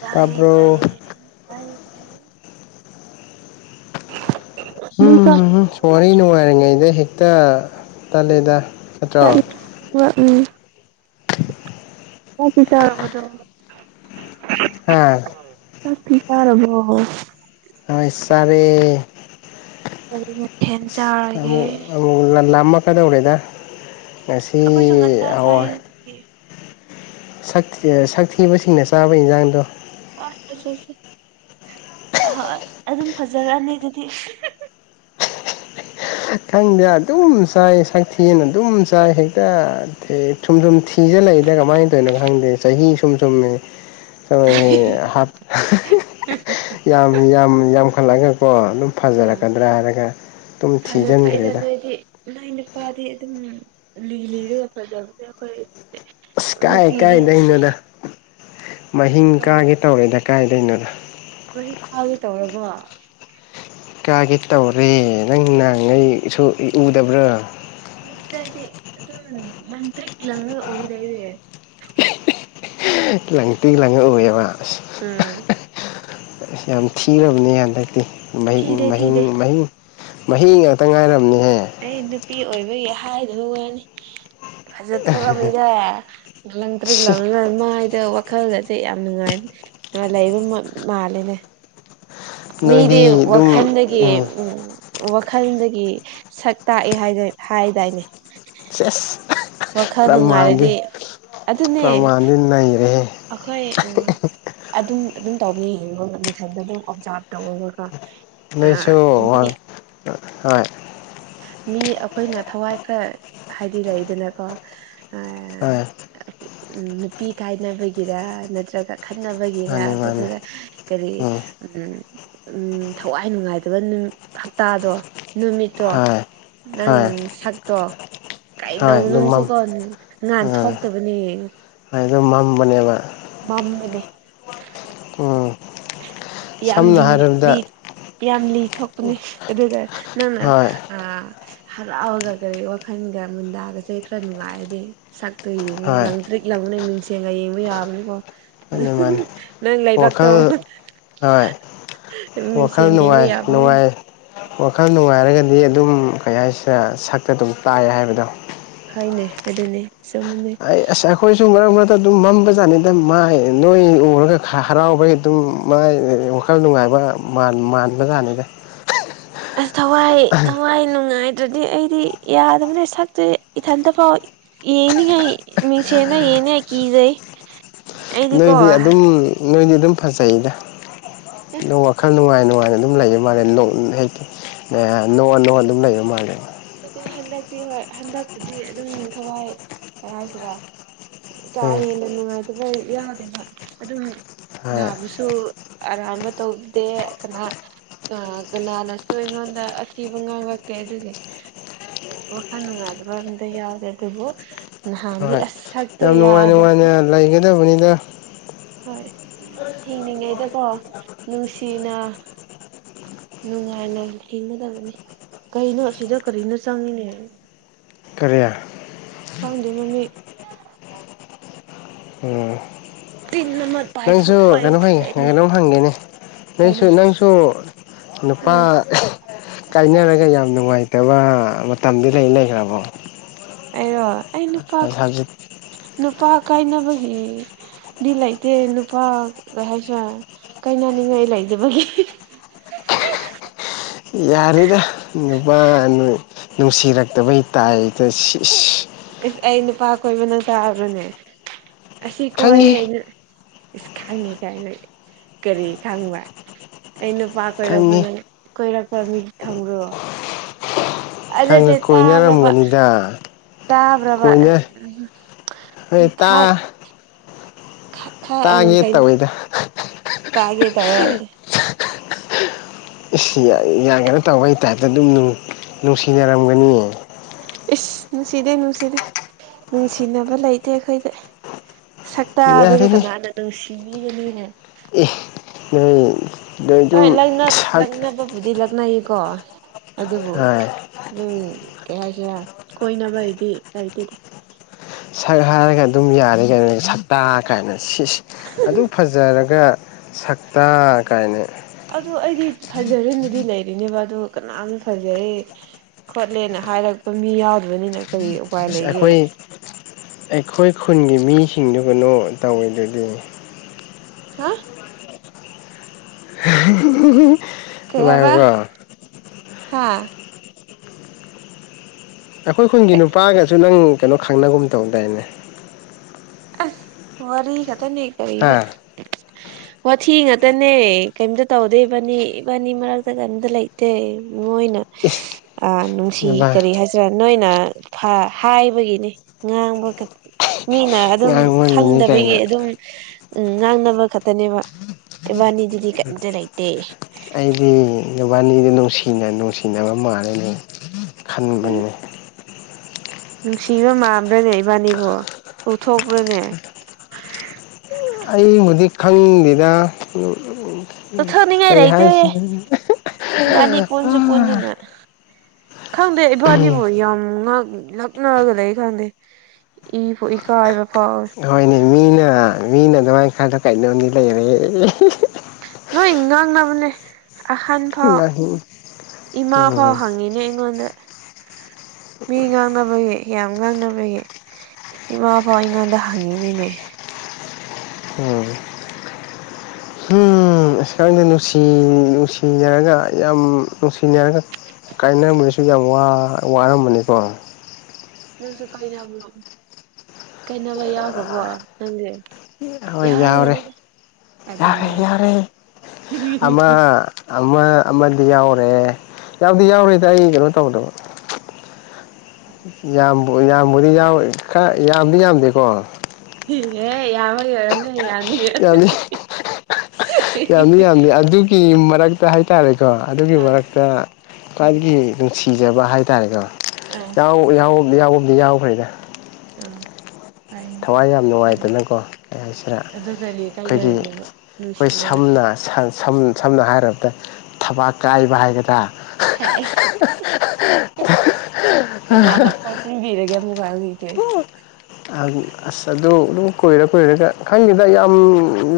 ꯇꯥꯌꯦ ꯇꯥꯕ꯭ꯔꯣ ꯇꯥꯏꯌꯦ ꯇꯥꯏꯌꯦ ꯇꯥꯌꯦ ꯅꯪ ꯆꯥꯛꯇꯤ ꯍꯨꯝꯍꯨ ꯁꯣ ꯆꯥꯔꯕꯣ ꯋꯥꯔꯤ ꯅꯨꯡꯉꯥꯏꯔꯤꯉꯩꯗ ꯍꯦꯛꯇ ꯇꯜꯂꯦꯗ ꯅꯠꯇ꯭ꯔꯣ ꯋꯥ ꯎꯝ ꯆꯥꯛꯇꯤ ꯆꯔꯕꯥꯗꯣ ꯍꯥ ꯆꯥꯛꯇꯤ ꯆꯥꯔꯕ꯭ꯔꯣ ꯍꯣꯏ ꯆꯥꯔꯦ [unintelligible] ꯍꯦꯟꯖꯥ ꯑꯃꯨꯛ ꯑꯃꯨꯛ ꯂꯃꯛꯀꯗꯧꯔꯦꯗ ꯉꯁꯤ ꯉꯟꯇꯥ ꯌꯥꯝ ꯆꯥꯏ ꯋꯥꯏ ꯉꯁꯤꯗꯤ ꯁꯛꯊꯤ ꯁꯛꯊꯤꯕꯁꯤꯡꯅ ꯆꯥꯕ ꯏꯟꯖꯥꯡꯗꯣ ꯑ ꯑ ꯑ ꯑ ꯑꯗꯨꯝ ꯐꯖꯔꯅꯤ ꯑꯗꯨꯗꯤ ꯈꯪꯗꯦ ꯑꯗꯨꯝ ꯆꯥꯏ ꯁꯛꯊꯤꯅ ꯑꯗꯨꯝ ꯆꯥꯏ ꯍꯦꯛꯇ ꯁꯨꯝ ꯁꯨꯝ ꯊꯤꯖꯤꯜꯂꯛꯏꯗ ꯀꯃꯥꯏ ꯇꯧꯔꯤꯅꯣ ꯈꯪꯗꯦ ꯆꯍꯤ ꯁꯨꯝ ꯁꯨꯝ ꯍꯣꯌꯦ ꯌꯥꯝ ꯌꯥꯝ ꯌꯥꯝꯈꯠꯂꯛ ꯑꯒꯥꯀꯣ ꯑꯗꯨꯝ ꯐꯥꯖꯔꯛ ꯀꯗ꯭ꯔꯥ ꯍꯥꯏꯔꯒ ꯑꯗꯨꯝ ꯐꯥꯖ ꯊꯣꯛꯏꯗ ꯊꯤꯖꯤꯟꯈ꯭ꯔꯦꯗ ꯅꯣꯏꯗꯤ ꯅꯣꯏ ꯅꯨꯄꯥꯗꯤ ꯑꯗꯨꯝ ꯂꯤ ꯂꯤꯔꯒ ꯐꯥꯖꯕꯅꯦ ꯑꯩꯈꯣꯏ ꯑꯁ ꯀꯥꯏ ꯅꯨꯄꯤꯗꯤ ꯌꯥꯗꯦ ꯀꯥꯏꯗꯩꯅꯣꯗ ꯃꯍꯤꯡ ꯀꯥꯒꯦ ꯇꯧꯔꯦꯗ ꯀꯥꯏꯗꯩꯅꯣꯗ ꯃꯍꯤꯡ ꯀꯥꯒꯦ ꯇꯧꯔꯕꯣ ꯀꯥꯒꯦ ꯇꯧꯔꯦ ꯅꯪ ꯅꯍꯥꯟꯉꯩꯁꯨ ꯎꯗꯕ꯭ꯔꯣ ꯎꯗ꯭ꯔꯤꯗ ꯑꯩꯗꯤ ꯑꯗꯨꯝ ꯂꯪꯇ꯭ꯔꯤꯛ ꯂꯪꯉꯥꯒ ꯎꯏꯗ ꯑꯩꯗꯤ ꯂꯪꯇ꯭ꯔꯤꯛ ꯂꯪꯉꯥ ꯑꯨꯏꯌꯦꯕ ꯑꯁ ꯎꯝ ꯌꯥꯝ ꯊꯤꯔꯕꯅꯦ ꯍꯟꯇꯥꯛꯇꯤ ꯃꯍꯤ ꯊꯤꯗꯦ ꯃꯍꯤ ꯊꯤꯗꯦ ꯃꯍꯤꯡ ꯃꯍꯤ ꯉꯥꯛꯇ ꯉꯥꯏꯔꯕꯅꯤꯍꯦ ꯑꯩ ꯅꯨꯄꯤ ꯑꯣꯏꯕꯒꯤ ꯍꯥꯏꯗꯕ ꯋꯥꯅꯤ ꯐꯥꯖ ꯊꯧꯔꯝꯃꯤꯗ ꯂꯪꯇ꯭ꯔꯤꯛ ꯁꯤ ꯂꯪꯂꯒ ꯃꯥꯗꯣ ꯑꯗꯣ ꯋꯥꯈꯜꯒꯥꯁꯦ ꯌꯥꯝ ꯅꯨꯡꯉꯥꯏꯅ ꯂꯩꯕ ꯃꯥꯜꯂꯦꯅꯦ ꯃꯤꯗꯤ ꯅꯣꯏꯗꯤ ꯑꯗꯨꯝ ꯋꯥꯈꯜꯗꯒꯤ ꯎꯝ ꯋꯥꯈꯜꯗꯒꯤ ꯁꯛ ꯇꯥꯛꯑꯦ ꯍꯥꯏꯗꯥꯏ ꯍꯥꯏꯗꯥꯏꯅꯦ ꯁꯦꯁ ꯋꯥꯈꯜ ꯄ꯭ꯔꯃꯥꯟꯗꯤ ꯅꯨꯡꯉꯥꯏꯔꯗꯤ ꯑꯗꯨꯅꯦ ꯄ꯭ꯔꯃꯥꯟꯗꯤ ꯅꯩꯔꯦꯍꯦ ꯑꯩꯈꯣꯏ ꯎꯝ ꯑꯗꯨꯝ ꯑꯗꯨꯝ ꯇꯧꯕꯅꯦ ꯌꯦꯡꯉꯣ ꯃꯇꯥꯟꯇꯥ ꯑꯗꯨꯝ ꯑꯣꯞꯖꯥꯔꯕ ꯇꯧꯑꯣꯕꯥꯀꯣ ꯅꯣꯏꯁꯨ ꯋꯥꯡꯇ ꯍꯣꯏ ꯃꯤ ꯑꯩꯈꯣꯏꯅ ꯊꯋꯥꯏ ꯈꯔ ꯍꯥꯏꯗꯤ ꯂꯩꯗꯅꯀꯣ ꯍꯣꯏ ꯎꯝ ꯅꯨꯄꯤ ꯀꯥꯏꯅꯕꯒꯤꯔ ꯅꯠꯇ꯭ꯔꯒ ꯈꯠꯅꯕꯒꯤꯔ ꯃꯥꯅꯤ ꯃꯥꯅꯤ ꯑꯗꯨꯗꯨꯗ ꯀꯔꯤ ꯎꯝ ꯎꯝ ꯊꯋꯥꯏ ꯅꯨꯡꯉꯥꯏꯇꯕ ꯅꯨ ꯍꯞꯇꯥꯗꯣ ꯅꯨꯃꯤꯠꯇꯣ ꯍꯣꯏ ꯅꯪ ꯍꯣꯏ ꯁꯛꯇꯣ ꯍꯣꯏ ꯀꯩꯗꯧ ꯑꯗꯨꯝ ꯃꯝ ꯅꯨꯡꯁꯨꯀꯣ ꯉꯥꯟ ꯑꯥ ꯊꯣꯛꯇꯕꯅꯦ ꯌꯦꯡꯉꯣ ꯍꯣꯏ ꯑꯗꯨꯝ ꯃꯝꯕꯅꯦꯕ ꯄꯥꯝꯕꯅꯦ ꯎꯝ ꯌꯥꯝ ꯁꯝꯅ ꯂꯤ ꯍꯥꯏꯔꯕꯗ ꯂꯤ ꯌꯥꯝ ꯂꯤ ꯊꯣꯛꯄꯅꯤ ꯑꯗꯨꯒ ꯅꯪꯅ ꯍꯣꯏ ꯑ ꯍꯔꯥꯎꯔꯥꯒ ꯀꯔꯤ ꯋꯥꯈꯜꯒ ꯃꯨꯟꯗꯥꯒꯁꯦ ꯈꯔ ꯅꯨꯡꯉꯥꯏꯔꯗꯤ ꯁꯛꯇꯣ ꯌꯦꯡꯉꯣ ꯍꯣꯏ ꯂꯪ ꯇ꯭ꯔꯤꯛ ꯂꯪꯕꯅꯦ ꯃꯤꯡꯁꯦꯟꯒ ꯌꯦꯡꯕ ꯌꯥꯕꯅꯤꯀꯣ ꯃꯥꯅꯤ ꯃꯥꯅꯤ ꯅꯪ ꯂꯩꯕꯛ ꯇꯣ ꯋꯥꯈꯜ ꯍꯣꯏ ꯋꯥꯈꯜ ꯃꯤꯡꯁꯦꯟ ꯌꯦꯡꯕ ꯅꯨꯡꯉꯥꯏ ꯌꯥꯕꯅꯦ ꯅꯨꯡꯉꯥꯏ ꯋꯥꯈꯜ ꯅꯨꯡꯉꯥꯏꯔꯒꯗꯤ ꯑꯗꯨꯝ ꯀꯩ ꯍꯥꯏꯁꯤꯔꯦ ꯁꯛꯇ ꯑꯗꯨꯝ ꯇꯥꯏ ꯍꯥꯏꯕꯗꯣ ꯍꯥꯏꯅꯦ ꯑꯗꯨꯅꯦ ꯆꯨꯝꯃꯤꯅꯦ ꯑꯩ ꯑꯁ ꯑꯩꯈꯣꯏꯁꯨ ꯃꯔꯛ ꯃꯔꯛꯇ ꯑꯗꯨꯝ ꯃꯝꯕ ꯖꯥꯠꯅꯤꯗ ꯃꯥꯏ ꯅꯣꯏ ꯎꯔꯒ ꯈꯔꯥ ꯍꯔꯥꯎꯕꯩ ꯑꯗꯨꯝ ꯃꯥꯏ ꯋꯥꯈꯜ ꯅꯨꯡꯉꯥꯏꯕ ꯃꯥꯟ ꯃꯟꯕꯖꯥꯠꯅꯤꯗ ꯑꯁ ꯊꯋꯥꯏ ꯊꯋꯥꯏ ꯅꯨꯡꯉꯥꯏꯇ꯭ꯔꯗꯤ ꯑꯩꯗꯤ ꯌꯥꯗꯕꯅꯦ ꯁꯛꯇꯨ ꯏꯊꯟꯇꯐꯥꯎ ꯌꯦꯡꯅꯤꯡꯉꯥꯏ ꯃꯤꯡꯁꯦꯟꯗ ꯌꯦꯡꯅꯤꯡꯉꯥꯏ ꯀꯤꯖꯩ ꯑꯩꯗꯤꯀꯣ ꯅꯣꯏꯗꯤ ꯑꯁ ꯑꯗꯨꯝ ꯅꯣꯏꯗꯤ ꯑꯗꯨꯝ ꯐꯖꯩꯗ [unintelligible] ꯈꯔ ꯅꯨꯡꯉꯥꯏ ꯅꯨꯡꯉꯥꯏꯅ ꯑꯗꯨꯝ ꯂꯩꯕ ꯃꯥꯜꯂꯦ ꯅꯣꯛ ꯍꯥꯏ [unintelligible] ꯅꯣꯛꯑ ꯅꯣꯛꯑ ꯑꯗꯨꯝ ꯂꯩꯕ ꯃꯥꯜꯂꯦ ꯑꯗꯨꯗꯤ ꯍꯟꯗꯛꯇꯤ ꯍꯣꯏ ꯍꯟꯗꯛꯄꯨꯗꯤ ꯑꯗꯨꯝ ꯊꯋꯥꯏ ꯀꯩ ꯍꯥꯏꯁꯤꯔꯥ ꯀꯥ ꯎꯝ ꯍꯦꯟꯅ ꯅꯨꯡꯉꯥꯏꯇꯕ ꯌꯥꯎꯗꯦꯕ ꯑꯗꯨꯝ ꯍꯣꯏ ꯅꯥꯕꯁꯨ ꯑꯔꯥꯟꯕ ꯇꯧꯗꯦ ꯀꯅꯥ ꯑꯥ ꯀꯅꯥꯅꯁꯨ ꯑꯩꯉꯣꯟꯗ ꯑꯊꯤꯕ ꯉꯥꯡꯂꯛꯇꯦ ꯑꯗꯨꯒꯤ ꯋꯥꯈꯜ ꯅꯨꯡꯉꯥꯏꯗꯕ ꯑꯝꯇ ꯌꯥꯎꯗꯦ ꯑꯗꯨꯕꯨ ꯅꯍꯥꯟꯗꯤ ꯍꯣꯏ ꯑꯁ ꯁꯛ ꯌꯥꯝ ꯅꯨꯡꯉꯥꯏ ꯅꯨꯡꯉꯥꯏꯅ ꯂꯩꯒꯗꯕꯅꯤꯗ ꯍꯣꯏ ꯍꯤꯡꯂꯤꯉꯩꯗꯀꯣ ꯅꯨꯡꯁꯤꯅ ꯅꯨꯡꯉꯥꯏꯅ ꯍꯤꯡꯒꯗꯕꯅꯤ ꯀꯩꯅꯣ ꯑꯁꯤꯗ ꯀꯔꯤꯅꯣ ꯆꯪꯉꯤꯅꯦ ꯀꯔꯤ ꯈꯪꯗꯦ ꯃꯃꯤ ꯑꯣ ꯇꯤꯟ ꯅꯝꯃꯠ ꯅꯪꯁꯨ ꯀꯩꯅꯣꯝ ꯍꯥꯏꯒꯦ ꯀꯩꯅꯣꯝ ꯍꯪꯒꯦꯅꯦ ꯀꯩꯅꯣ ꯅꯩꯁꯨ ꯅꯪꯁꯨ ꯅꯨꯄꯥ ꯎꯝ ꯀꯥꯏꯅꯔꯒ ꯌꯥꯝ ꯅꯨꯡꯉꯥꯏꯇꯕ ꯃꯇꯝꯗꯤ ꯂꯩ ꯂꯩꯈ꯭ꯔꯕꯣ ꯑꯩꯔꯣ ꯑꯩ ꯅꯨꯄꯥ ꯑꯁ ꯍꯧꯖꯤꯛ ꯅꯨꯄꯥ ꯀꯥꯏꯅꯕꯒꯤ ꯗꯤ ꯂꯩꯇꯦ ꯅꯨꯄꯥ ꯀꯩ ꯍꯥꯏꯁꯤꯔꯥ ꯀꯥꯏꯅꯅꯤꯡꯉꯥꯏ ꯂꯩꯇꯕꯒꯤ ꯌꯥꯔꯦꯗꯥ ꯅꯨꯄꯥ ꯅꯣꯏ ꯅꯨꯡꯁꯤꯔꯛꯇꯕꯩ ꯇꯥꯏꯗ ꯁꯤꯏꯁ ꯏꯁ ꯑꯩ ꯅꯨꯄꯥ ꯀꯣꯏꯕ ꯅꯪ ꯇꯥꯕ꯭ꯔꯥꯅꯦ ꯑꯁꯤ ꯀꯣꯏꯌꯦ ꯈꯪꯉꯤ ꯑꯩꯅ ꯏꯁ ꯈꯪꯉꯤ ꯀꯥꯏꯅ ꯀꯔꯤ ꯈꯪꯕ ꯑꯩ ꯅꯨꯄꯥ ꯀꯣꯏꯔꯛꯄ꯭ꯔꯥ ꯈꯪꯉꯤ ꯅꯪ ꯀꯣꯏꯔꯛꯄꯥ ꯃꯤ ꯈꯪꯕ꯭ꯔꯣ ꯑꯥ ꯅꯠꯇꯦ ꯈꯪꯉ ꯇꯥꯕ꯭ꯔꯥꯕꯥ ꯀꯣꯏꯅꯔꯝꯒꯅꯤꯗ ꯇꯥꯕ꯭ꯔꯥꯕꯥ ꯀꯣꯏꯅ ꯍꯣꯏ ꯇꯥ [unintelligible] ꯈꯥ ꯈꯥꯏ ꯑꯪ ꯇꯥꯒꯦ ꯀꯩ ꯇꯧꯋꯦꯗ ꯇꯥꯒꯦ ꯇꯧꯋꯦ ꯑꯩ ꯏꯁ ꯌꯥ ꯌꯥꯝ ꯀꯩꯅꯣ ꯇꯧꯕꯩ ꯇꯥꯏꯞꯇ ꯑꯗꯨꯝ ꯅꯨꯡ ꯅꯨꯡꯁꯤꯅꯔꯝꯒꯅꯤꯌꯦ ꯏꯁ ꯅꯨꯡꯁꯤꯗꯦ ꯅꯨꯡꯁꯤꯗꯦ ꯅꯨꯡꯁꯤꯅꯕ ꯂꯩꯇꯦ ꯑꯩꯈꯣꯏꯗꯤ ꯁꯛꯇꯥꯗꯨꯒ ꯌꯥꯔꯦꯅꯦ ꯀꯅꯥꯅ ꯅꯨꯡꯁꯤꯕꯤꯒꯅꯤꯅꯦ ꯑꯦ ꯅꯣꯏ ꯅꯣꯏꯗꯨꯝ ꯁꯛ ꯑꯩꯕꯨꯗꯤ ꯂꯛꯅꯩꯀꯣ ꯑꯗꯨꯕꯨ ꯑꯗꯨꯝ ꯀꯩ ꯍꯥꯏꯁꯤꯔꯥ ꯀꯣꯏꯅꯕ ꯍꯥꯏꯗꯤ ꯂꯩꯇꯦꯗ ꯁꯛ ꯍꯥꯏꯔꯒ ꯑꯗꯨꯝ ꯌꯥꯔꯦ ꯀꯩꯅꯣ ꯁꯛꯇꯥ ꯀꯥꯏꯅ ꯁꯤꯁ ꯑꯗꯨꯛ ꯐꯖꯔꯒ ꯁꯛꯇꯥ ꯀꯥꯏꯅ ꯑꯗꯨ ꯑꯩꯗꯤ ꯐꯖꯔꯦꯅꯗꯤ ꯂꯩꯔꯤꯅꯦꯕ ꯑꯗꯨ ꯀꯅꯥꯝ ꯐꯖꯩ ꯈꯣꯠꯂꯦꯅ ꯍꯥꯏꯔꯛꯄ ꯃꯤ ꯌꯥꯎꯗꯕꯅꯤꯅ ꯀꯔꯤ ꯎꯄꯥꯏ ꯑꯁ ꯂꯩꯒꯦ ꯑꯩꯈꯣꯏ ꯑꯩꯈꯣꯏ ꯈꯨꯟꯒꯤ ꯃꯤꯁꯤꯡꯗꯨ ꯀꯩꯅꯣ ꯇꯧꯋꯤꯗꯨꯗꯤ ꯍꯥ [unintelligible] ꯀꯩ ꯍꯥꯏꯕ ꯍꯥ ꯑꯩꯈꯣꯏ ꯈꯨꯟꯒꯤ ꯅꯨꯄꯥꯒꯁꯨ ꯅꯪ ꯀꯩꯅꯣ ꯈꯪꯅꯒꯨꯝ ꯇꯧꯗꯥꯏꯅꯦ ꯑꯁ ꯋꯥꯔꯤ ꯈꯠꯇꯅꯤ ꯀꯔꯤꯔꯥ [inaudible] ꯋꯥꯊꯤ ꯉꯥꯛꯇꯅꯦ ꯀꯩꯝꯇ ꯇꯧꯗꯦ ꯏꯕꯥꯅꯤ ꯏꯕꯥꯅꯤ ꯃꯔꯛꯇ ꯀꯩꯝꯇ ꯂꯩ ꯇ‌ꯦ ꯃꯣꯏꯅ ꯏꯁ ꯑ ꯅꯨꯡꯁꯤ ꯅꯕꯥꯏ ꯀꯔꯤ ꯍꯥꯏꯁꯤꯔꯥ ꯅꯣꯏꯅ ꯐ ꯍꯥꯏꯕꯒꯤꯅꯤ ꯅ‌ꯣꯡꯕꯨ ꯀꯩ ꯃꯤꯅ ꯑꯗꯨꯝ ꯉꯥꯡꯕꯒꯤꯅꯤ ꯈꯪꯗꯕꯒꯤ ꯀꯥꯏꯅ ꯑꯗꯨꯝ ꯎꯝ ꯉꯥꯡꯅꯕ ꯈꯛꯇꯅꯦꯕ ꯏꯕꯥꯅꯤꯗꯨꯗꯤ ꯀꯩꯝꯇ ꯂꯩꯇꯦ ꯑꯩꯗꯤ ꯅꯨꯕꯥꯅꯤꯗꯨ ꯅꯨꯡꯁꯤꯅ ꯅꯨꯡꯁꯤꯅꯕ ꯃꯥꯜꯂꯤꯅꯤ ꯈꯟꯕꯅꯤ ꯅꯨꯡꯁꯤꯕ ꯃꯥꯟꯕ꯭ꯔꯅꯦ ꯏꯕꯥꯅꯤꯕꯨ ꯎꯊꯣꯛꯄ꯭ꯔꯅꯦ ꯑꯌ‌ꯦꯡꯕꯗꯤ ꯈꯪꯉꯤꯅꯤꯗꯥ [unintelligible] ꯆꯠꯊ‌ꯣꯛꯅꯤꯡꯉꯥꯏ ꯂꯩꯇ‌ꯦꯍ‌ꯦ ꯏꯕꯥꯅꯤ ꯄꯨꯟꯁꯨ ꯄꯨꯟꯗꯅ ꯈꯪꯗꯦ ꯏꯕꯥꯅꯤꯕꯨ ꯌꯥꯝ ꯉꯛ ꯂꯛꯅꯔꯒ ꯂꯩ ꯈꯪꯗꯦ ꯏꯕꯨ ꯏꯀꯥꯏꯕ ꯐꯥꯎꯋꯦ ꯍꯣꯏꯅꯦ ꯃꯤꯅ ꯑ ꯃꯤꯅ ꯑꯗꯨꯃꯥꯏ ꯈꯜꯗꯣ ꯀꯩꯅ‌ꯣꯝꯗꯤ ꯂꯩꯔꯦ ꯅ‌ꯣꯏ ꯉꯥꯡꯅꯕꯅꯦ ꯑꯍꯟ ꯐꯥꯎ ꯎꯝ ꯏꯃꯥ ꯐꯥꯎ ꯍꯪꯉꯤꯅꯦ ꯑꯩꯉꯣꯟꯗ ꯃꯤ ꯉꯥꯡꯅꯕꯩ ꯌꯥꯝ ꯉꯥꯡꯅꯕꯩ ꯏꯃꯥꯐꯥꯎ ꯑꯩꯉꯣꯟꯗ ꯍꯪꯉꯤꯅꯤꯅꯦ [unintelligible] ꯎꯝ ꯑꯁ ꯈꯪꯗ‌ꯦ ꯅꯨꯡꯁꯤ ꯅꯨꯡꯁꯤꯅꯔꯒ ꯌꯥꯝ ꯅꯨꯡꯁꯤꯅꯔꯒ ꯀꯥꯏꯅꯕꯗꯁꯨ ꯌꯥꯝ ꯋꯥ ꯋꯥꯔꯝꯃꯅꯤꯀꯣ ꯅꯪꯁꯨ ꯀꯥꯏꯅꯕ꯭ꯔ‌ꯣ ꯀꯩꯅꯕ ꯌꯥꯎꯈ꯭ꯔꯕꯣ ꯅꯪꯗꯤ ꯍꯣꯏ ꯌꯥꯎꯔꯦ ꯌꯥꯎꯔꯝꯒꯅꯤꯗ ꯑꯗꯨꯅꯦ ꯌꯥꯎꯔꯦ ꯌꯥꯎꯔꯦ ꯑꯃ ꯑꯃ ꯑꯃꯗꯤ ꯌꯥꯎꯔꯦ ꯌꯥꯎꯗꯤ ꯌꯥꯎꯔꯦꯗ ꯑꯩ ꯀꯩꯅꯣ ꯇꯧꯗꯕ ꯌꯥꯝꯕꯨ ꯌꯥꯝꯕꯨꯗꯤ ꯌꯥꯎꯋ‌ꯦ ꯈꯔ ꯌꯥꯝꯗꯤ ꯌꯥꯝꯗꯦꯀꯣ ꯍꯦ ꯌꯥꯝꯕꯒꯤ ꯑꯣꯏꯔꯝꯅꯤ ꯌꯥꯅꯤꯌ‌ꯦ ꯌꯥꯝꯂꯤ ꯌꯥꯝꯂꯤ ꯑꯗꯨꯒꯤ ꯃꯔꯛ ꯇ ꯍꯥꯏꯇꯥꯔꯦꯀꯣ ꯑꯗꯨꯒꯤ ꯑꯥ ꯃꯔꯛꯇ ꯈ꯭ꯋꯥꯏꯗꯒꯤ ꯅꯨꯡꯁꯤꯖꯕ ꯍꯥꯏꯇꯥꯔꯦꯀꯣ ꯎꯝ ꯌꯥꯎ ꯌꯥꯎ ꯌꯥꯎꯕꯗꯤ ꯌꯥꯎꯈ꯭ꯔꯦꯗ ꯑꯥ ꯐꯩꯅꯦ ꯊꯋꯥꯏ ꯌꯥꯝ ꯅꯨꯡꯉꯥꯏꯇꯅꯀꯣ ꯀꯩ ꯍꯥꯏꯁꯤꯔꯥ ꯀꯔꯤ ꯀꯥꯏꯅꯔꯤꯅ‌ꯣꯕ ꯅꯨꯡꯁꯤ ꯁꯝꯅꯥ ꯁꯪ ꯁꯝ ꯁꯝꯅ ꯍꯥꯏꯔꯕꯗ ꯊꯕꯥꯛ ꯀꯥꯏꯕ ꯍꯥꯏꯒꯗ꯭ꯔꯥ ꯍꯥꯏꯁ ꯀꯅꯥꯅꯣ ꯍꯥꯞꯆꯤꯟꯕꯤꯔꯒꯦ ꯑꯃꯨꯛ [unintelligible] ꯑꯪ ꯑꯁ ꯑꯗꯨ ꯑꯗꯨꯝ ꯀꯨꯏꯔ ꯀꯨꯏꯔꯒ ꯈꯪꯗ‌ꯦꯗ ꯌꯥꯝ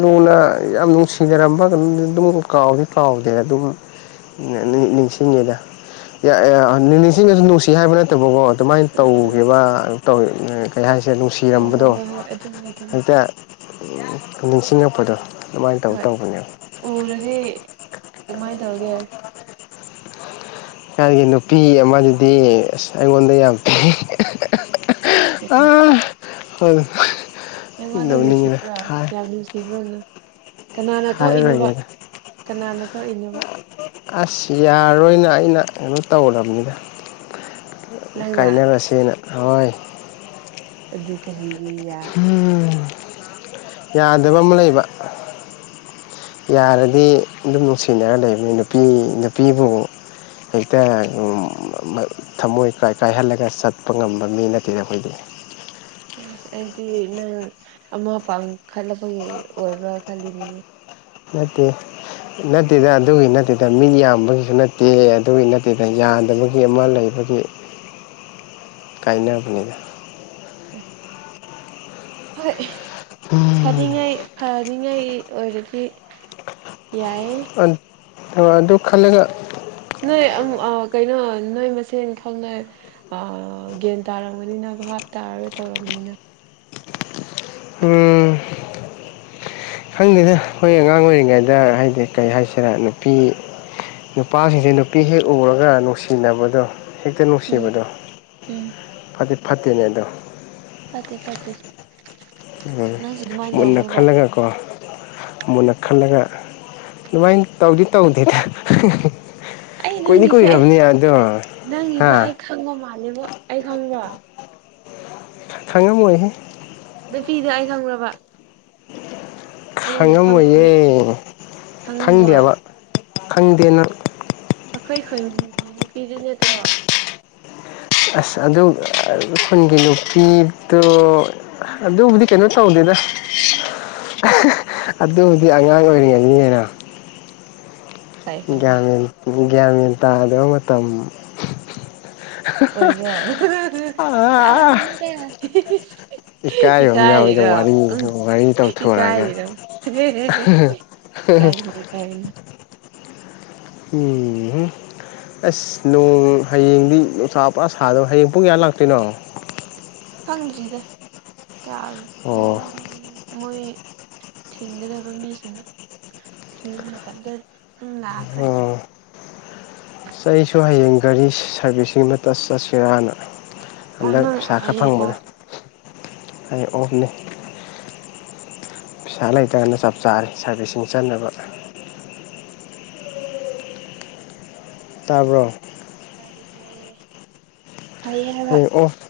ꯂꯨꯅ ꯌꯥꯝ ꯅꯨꯡꯁꯤ ꯖꯔꯝꯕ ꯑꯗꯨꯝ ꯀꯥꯎꯗꯤ ꯀꯥꯎꯗꯦ ꯑꯗꯨꯝ ꯅꯅ ꯅꯤꯡ ꯅꯤꯡꯁꯤꯡꯉꯦꯗ ꯅꯤꯡꯁꯤꯡꯉꯁꯨ ꯅꯨꯡꯁꯤ ꯍꯥꯏꯕ ꯅꯠꯇꯕꯀꯣ ꯑꯗꯨꯃꯥꯏꯅ ꯇꯧꯈꯤꯕ ꯇꯧ ꯀꯩ ꯍꯥꯏꯁꯤꯔ ꯍꯣꯏ ꯍꯣꯏ ꯅꯨꯡꯁꯤꯔꯝꯕꯗꯣ ꯍꯣꯏ ꯍꯣꯏ ꯑꯗꯨꯅꯤ ꯑꯗꯨꯅꯤ ꯍꯦꯛꯇ ꯅꯤꯡꯁꯤꯡꯉꯛꯄꯗꯣ ꯑꯗꯨꯃꯥꯏ ꯇꯧ ꯍꯣꯏ ꯇꯧꯕꯅꯦꯕ ꯎꯔꯗꯤ ꯀꯃꯥꯏ ꯇꯧꯒꯦ ꯏꯆꯟꯒꯤ ꯅꯨꯄꯤ ꯑꯃꯗꯨꯗꯤ ꯑꯁ ꯑꯩꯉꯣꯟꯗ ꯌꯥꯝ [unintelligible] ꯍ‌ꯣ ꯑꯩꯉꯣꯟꯗ ꯅꯨꯡꯁꯤꯕ꯭ꯔꯥ ꯀꯌꯥꯝ ꯅꯨꯡ ꯐꯤꯕ꯭ꯔꯗꯨ ꯀꯅꯥꯅ ꯇꯣꯛꯏꯅꯣꯕ ꯍꯥꯏꯔꯔꯣꯏꯒꯦꯗ ꯀꯅꯥꯅ ꯇꯣꯛꯏꯅꯣꯕ ꯑꯁ ꯌꯥꯔꯣꯏꯅ ꯑꯩꯅ ꯀꯩꯅꯣ ꯇꯧꯔꯕꯅꯤꯗ ꯅꯪꯅ ꯀꯥꯏꯅꯔꯁꯦꯅ ꯍꯣꯏ ꯑꯗꯨ ꯀꯔꯤꯒꯤ ꯌꯥ ꯍꯨꯝ ꯌꯥꯗꯕ ꯑꯃ ꯂꯩꯕ ꯌꯥꯔꯗꯤ ꯑꯗꯨꯝ ꯅꯨꯡꯁꯤꯅꯔ ꯂꯩꯕꯅꯤ ꯅꯨꯄꯤ ꯅꯨꯄꯤꯕꯨ ꯍꯦꯛꯇ [unintelligible] ꯊꯃꯣꯏ ꯀꯥꯏ ꯀꯥꯏꯍꯜꯂꯒ ꯆꯠꯄ ꯉꯝꯕ ꯃꯤ ꯅꯠꯇꯦꯗ ꯑꯩꯈꯣꯏꯗꯤ ꯑꯁ ꯑꯩꯗꯤ ꯅꯪ ꯑꯃ ꯄꯥꯥꯡꯈꯠꯂꯛꯄꯒꯤ ꯑꯣꯏꯕ꯭ꯔꯥ ꯈꯜꯂꯤꯅꯤꯅꯦ ꯅꯠꯇꯦ ꯅꯠꯇꯦꯗ ꯑꯗꯨꯒꯤ ꯅꯠꯇꯦꯗ ꯃꯤꯠ ꯌꯥꯝꯕꯒꯤꯁꯨ ꯅꯠꯇꯦ ꯑꯗꯨꯒꯤ ꯅꯠꯇꯦꯗ ꯌꯥꯗꯕꯒꯤ ꯑꯃ ꯂꯩ ꯑꯗꯨꯏ ꯀꯥꯏꯅꯕꯅꯤꯗ ꯍꯣꯏ ꯐꯔꯤꯉꯩ ꯐꯔꯤꯉꯩ ꯑꯣꯏꯔꯗꯤ ꯌꯥꯏ ꯑꯟ ꯑ ꯑꯗꯨ ꯈꯜꯂꯒ ꯅꯣꯏ ꯑꯝ ꯑ ꯀꯩꯅꯣ ꯅꯣꯏ ꯃꯁꯦꯟ ꯈꯪꯅꯩ ꯑ ꯒ꯭ꯌꯥꯟ ꯇꯥꯔꯝꯒꯅꯤꯅ ꯚꯥꯞ ꯇꯥꯔꯒ ꯇꯧꯔꯕꯅꯤꯅ [unintelligible] ꯈꯪꯗꯦꯗ ꯑꯩꯈꯣꯏ ꯑꯉꯥꯡ ꯑꯣꯏꯔꯤꯉꯩꯗ ꯍꯥꯏꯗꯤ ꯀꯩ ꯍꯥꯏꯁꯤꯔꯥ ꯅꯨꯄꯤ ꯅꯨꯄꯥꯁꯤꯡꯁꯦ ꯅꯨꯄꯤ ꯍꯦꯛ ꯎꯔꯒ ꯅꯨꯡꯁꯤꯅꯕꯗꯣ ꯍꯦꯛꯇ ꯎꯝ ꯅꯨꯡꯁꯤꯕꯗꯣ ꯎꯝ ꯐꯗꯤ ꯐꯠꯇꯦꯅꯦ ꯑꯗꯣ ꯐꯠꯇꯦ ꯐꯠꯇꯦ ꯎꯝ ꯅꯪꯁꯨ ꯑꯗꯨꯃꯥꯏꯅ ꯃꯨꯟꯅ ꯇꯧꯅꯨꯕ ꯈꯜꯂꯒ ꯀꯣ ꯃꯨꯟꯅ ꯈꯜꯂꯒ ꯑꯗꯨꯃꯥꯏꯟ ꯇꯧꯗꯤ ꯇꯧꯗꯦꯗ ꯑꯩ ꯀꯨꯏꯗꯤ ꯅꯪꯒꯤꯁꯦ ꯑꯩ ꯀꯨꯏꯔꯕꯅꯤ ꯑꯗꯣ ꯍꯥ ꯅꯪꯒꯤꯗꯣ ꯑꯩ ꯈꯪꯕ ꯃꯥꯜꯂꯤꯕꯣ ꯑꯩ ꯈꯪꯕ꯭ꯔꯣ ꯈꯪ ꯈꯪꯉꯝꯃꯣꯏꯍꯦ ꯅꯨꯄꯤꯗꯤ ꯑꯩ ꯈꯪꯕ꯭ꯔꯕ ꯑꯩꯅ ꯈꯪꯕ ꯈꯪꯉꯝꯃꯣꯏꯌꯦ ꯃꯤ ꯈꯪꯗꯦ ꯈꯪꯉꯝꯃꯣꯏ ꯍꯥꯏꯕ ꯈꯪꯗꯦ ꯅꯪ ꯑꯈꯣꯏ ꯈꯨꯟꯒꯤ ꯅꯨꯄꯤꯗꯨ ꯅꯠꯇꯔꯣ ꯑꯁ ꯑꯗꯨ ꯑ ꯈꯨꯟꯒꯤ ꯅꯨꯄꯤꯗꯨ ꯑꯗꯨꯕꯨꯗꯤ ꯀꯩꯅꯣ ꯇꯧꯗꯦꯗ ꯑꯗꯨꯕꯨꯗꯤ ꯑꯉꯥꯡ ꯑꯣꯏꯔꯤꯉꯩꯅꯤ ꯀꯩꯅꯣ ꯐꯩ ꯐꯩ ꯐꯩ ꯒ꯭ꯌꯥꯟ ꯃꯦꯟ ꯒ꯭ꯌꯥꯟ ꯃꯦꯟ ꯇꯥꯗꯕ ꯃꯇꯝ ꯑꯣꯏꯕ꯭ꯔꯣ ꯑꯥ ꯇꯥꯔꯝꯒꯅꯤꯗ ꯏꯀꯥꯏꯕ ꯑꯝ ꯌꯥꯎꯋꯤꯗ ꯏꯀꯥꯏꯔꯤꯔꯣ ꯋꯥꯔꯤ ꯎꯝ ꯋꯥꯔꯤ ꯇꯧꯊꯣꯔꯒ ꯏꯀꯥꯏꯔꯤꯔꯣ ꯏꯀꯥꯏꯒꯅꯨ [unintelligible] [unintelligible] ꯎꯝꯍꯨꯝ ꯑꯁ ꯅꯣꯡ ꯍꯌꯦꯡꯗꯤ ꯅꯨꯡꯁꯥ ꯄꯨꯔꯥ ꯁꯥꯗꯕ ꯍꯌꯦꯡ ꯄꯨꯡ ꯀꯌꯥ ꯂꯥꯛꯇꯣꯏꯅꯣ ꯈꯪꯗ꯭ꯔꯤꯗ ꯀꯌꯥꯒ ꯑꯣ ꯃꯣꯏ ꯊꯤꯡꯒꯗꯕ ꯃꯤꯁꯤꯡ ꯊꯤꯡꯕ ꯃꯇꯝꯗ ꯎꯝ ꯂꯥꯛꯈ꯭ꯔꯦ ꯑꯣ ꯑꯩꯁꯨ ꯍꯌꯦꯡ ꯒꯥꯔꯤ ꯁꯥꯔꯚꯤꯁꯁꯤꯡ ꯑꯃꯇ ꯆꯠꯁꯤꯔꯅ ꯑꯣ ꯍꯟꯗꯛ ꯅꯪ ꯄꯩꯁꯥ ꯈꯔ ꯍꯌꯦꯡ ꯑꯣ ꯐꯪꯕꯗ ꯑꯩ ꯑꯣꯍꯅꯦ ꯄꯩꯁꯥ ꯂꯩꯇꯒꯅ ꯆꯞ ꯆꯥꯔ ꯁꯥꯔꯚꯤꯁꯁꯤꯡ ꯆꯠꯅꯕ ꯇꯥꯕ꯭ꯔꯣ ꯇꯥꯏꯌꯦ ꯇꯥꯏꯌꯦ ꯐꯩꯌꯦ ꯍꯥꯏꯕ ꯑꯩꯌꯦꯡ ꯑꯣꯐ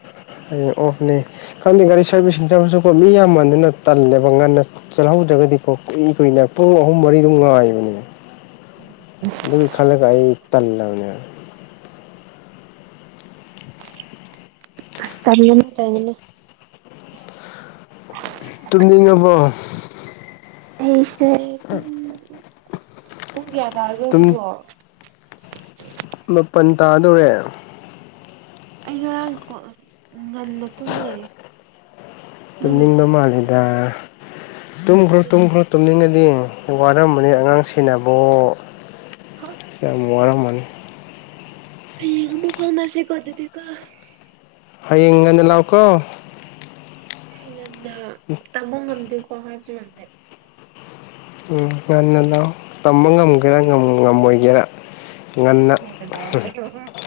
ꯑꯩꯌꯦꯡ ꯑꯣꯐꯅꯦ ꯈꯪꯗꯦ ꯒꯥꯔꯤ ꯁꯥꯔꯕꯤꯁꯤꯡ ꯇꯧꯔꯁꯨꯀꯣ ꯃꯤ ꯌꯥꯝꯃꯟꯗꯅ ꯇꯜꯂꯦꯕ ꯉꯟꯅ ꯆꯠꯍꯧꯗ꯭ꯔꯒꯗꯤꯀꯣ ꯀꯨꯏ ꯀꯨꯏꯅ ꯄꯨꯡ ꯑꯍꯨꯝ ꯃꯔꯤꯗꯨ ꯉꯥꯏꯕꯅꯦ ꯑꯗꯨꯝ ꯈꯦ ꯀꯥꯏ ꯏ ꯇꯜꯂꯅꯤ ꯇꯔꯣ ꯇꯨꯝꯅꯤꯡꯉꯕꯣ ꯑꯩꯁꯦꯨꯡ ꯄꯨꯡ ꯀꯌꯥ ꯇꯥꯔꯒꯦ ꯍꯧꯖꯤꯛꯕꯣ ꯃꯥꯄꯜ ꯇꯥꯗꯣꯔꯦ ꯑꯩ ꯉꯔꯥꯡ ꯉꯟꯅ ꯇꯨꯝꯃꯦ ꯅꯪꯅ ꯇꯨꯝꯅꯤꯡꯕ ꯃꯦꯁꯦꯁ ꯃꯥꯜꯂꯤꯗ ꯇꯨꯝꯈ꯭ꯔꯣ ꯇꯨꯝꯅꯤꯡꯗꯦ ꯇꯨꯝꯈ꯭ꯔꯣ ꯇꯨꯝꯅꯤꯡꯉꯗꯤ ꯋꯥꯔꯝꯃꯅꯤ ꯑꯉꯥꯡ ꯁꯦꯟꯅꯕꯋꯣ ꯍ ꯌꯥꯝ ꯋꯥꯔꯝꯃꯅꯤ ꯍꯌꯦꯡ ꯑꯃꯨꯛ ꯀꯣꯅꯁꯦꯀꯣ ꯑꯗꯨꯗꯤ ꯀꯣ ꯍꯌꯦꯡ ꯉꯟꯅ ꯂꯥꯎꯀꯣ ꯑꯩ ꯉꯟꯅ ꯇꯝꯕ ꯉꯝꯗꯦꯀꯣ ꯍꯥꯏꯕꯤꯔꯝꯂꯦ [unintelligible] ꯎꯝ ꯉꯟ ꯉꯟꯅꯥ ꯇꯝꯕ ꯉꯝꯒꯦꯔꯥ ꯉꯝ ꯉꯝꯃꯣꯏꯒꯦꯔꯥ ꯉꯟ ꯍꯜꯂꯣ ꯑꯩꯎꯍꯨ [unintelligible]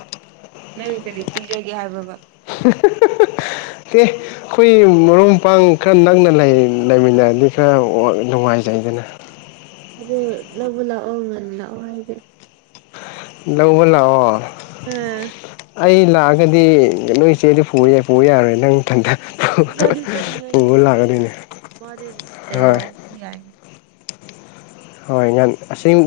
ꯅꯪ ꯀꯔꯤ ꯄꯤꯖꯒꯦ ꯍꯥꯏꯕꯕꯥ [unintelligible] ꯑꯩꯈꯣꯏ ꯃꯔꯨꯞ ꯃꯄꯥꯡ ꯈꯔ ꯅꯛꯅ ꯂꯩ ꯂꯩꯃꯤꯟꯅꯔꯗꯤ ꯈꯔ ꯋ ꯅꯨꯡꯉꯥꯏꯖꯩꯗꯅ ꯑꯗꯨ ꯂꯧꯕ ꯂꯥꯛꯑꯣ ꯉꯟꯅ ꯂꯥꯛꯑꯣ ꯍꯥꯏꯗꯤ ꯂꯧꯕ ꯂꯥꯛꯑꯣ ꯑꯦ ꯑꯩ ꯂꯥꯛꯑꯒꯗꯤ ꯅꯣꯏ ꯆꯦꯗꯤ ꯐꯨꯏꯌꯦ ꯄꯨꯕ ꯌꯥꯔꯣꯏ ꯅꯪ ꯅꯊꯟꯗ ꯏꯕꯥꯟꯅꯤ ꯆꯠꯅꯤꯡꯉꯩꯅꯤꯅꯦ ꯀꯔꯤꯔꯥ ꯃꯥꯗꯤ ꯍꯣꯏ ꯂꯩꯍꯧꯔꯁꯨ ꯌꯥꯏꯅꯦ ꯍꯣꯏ ꯅꯪ ꯑꯁꯤꯡ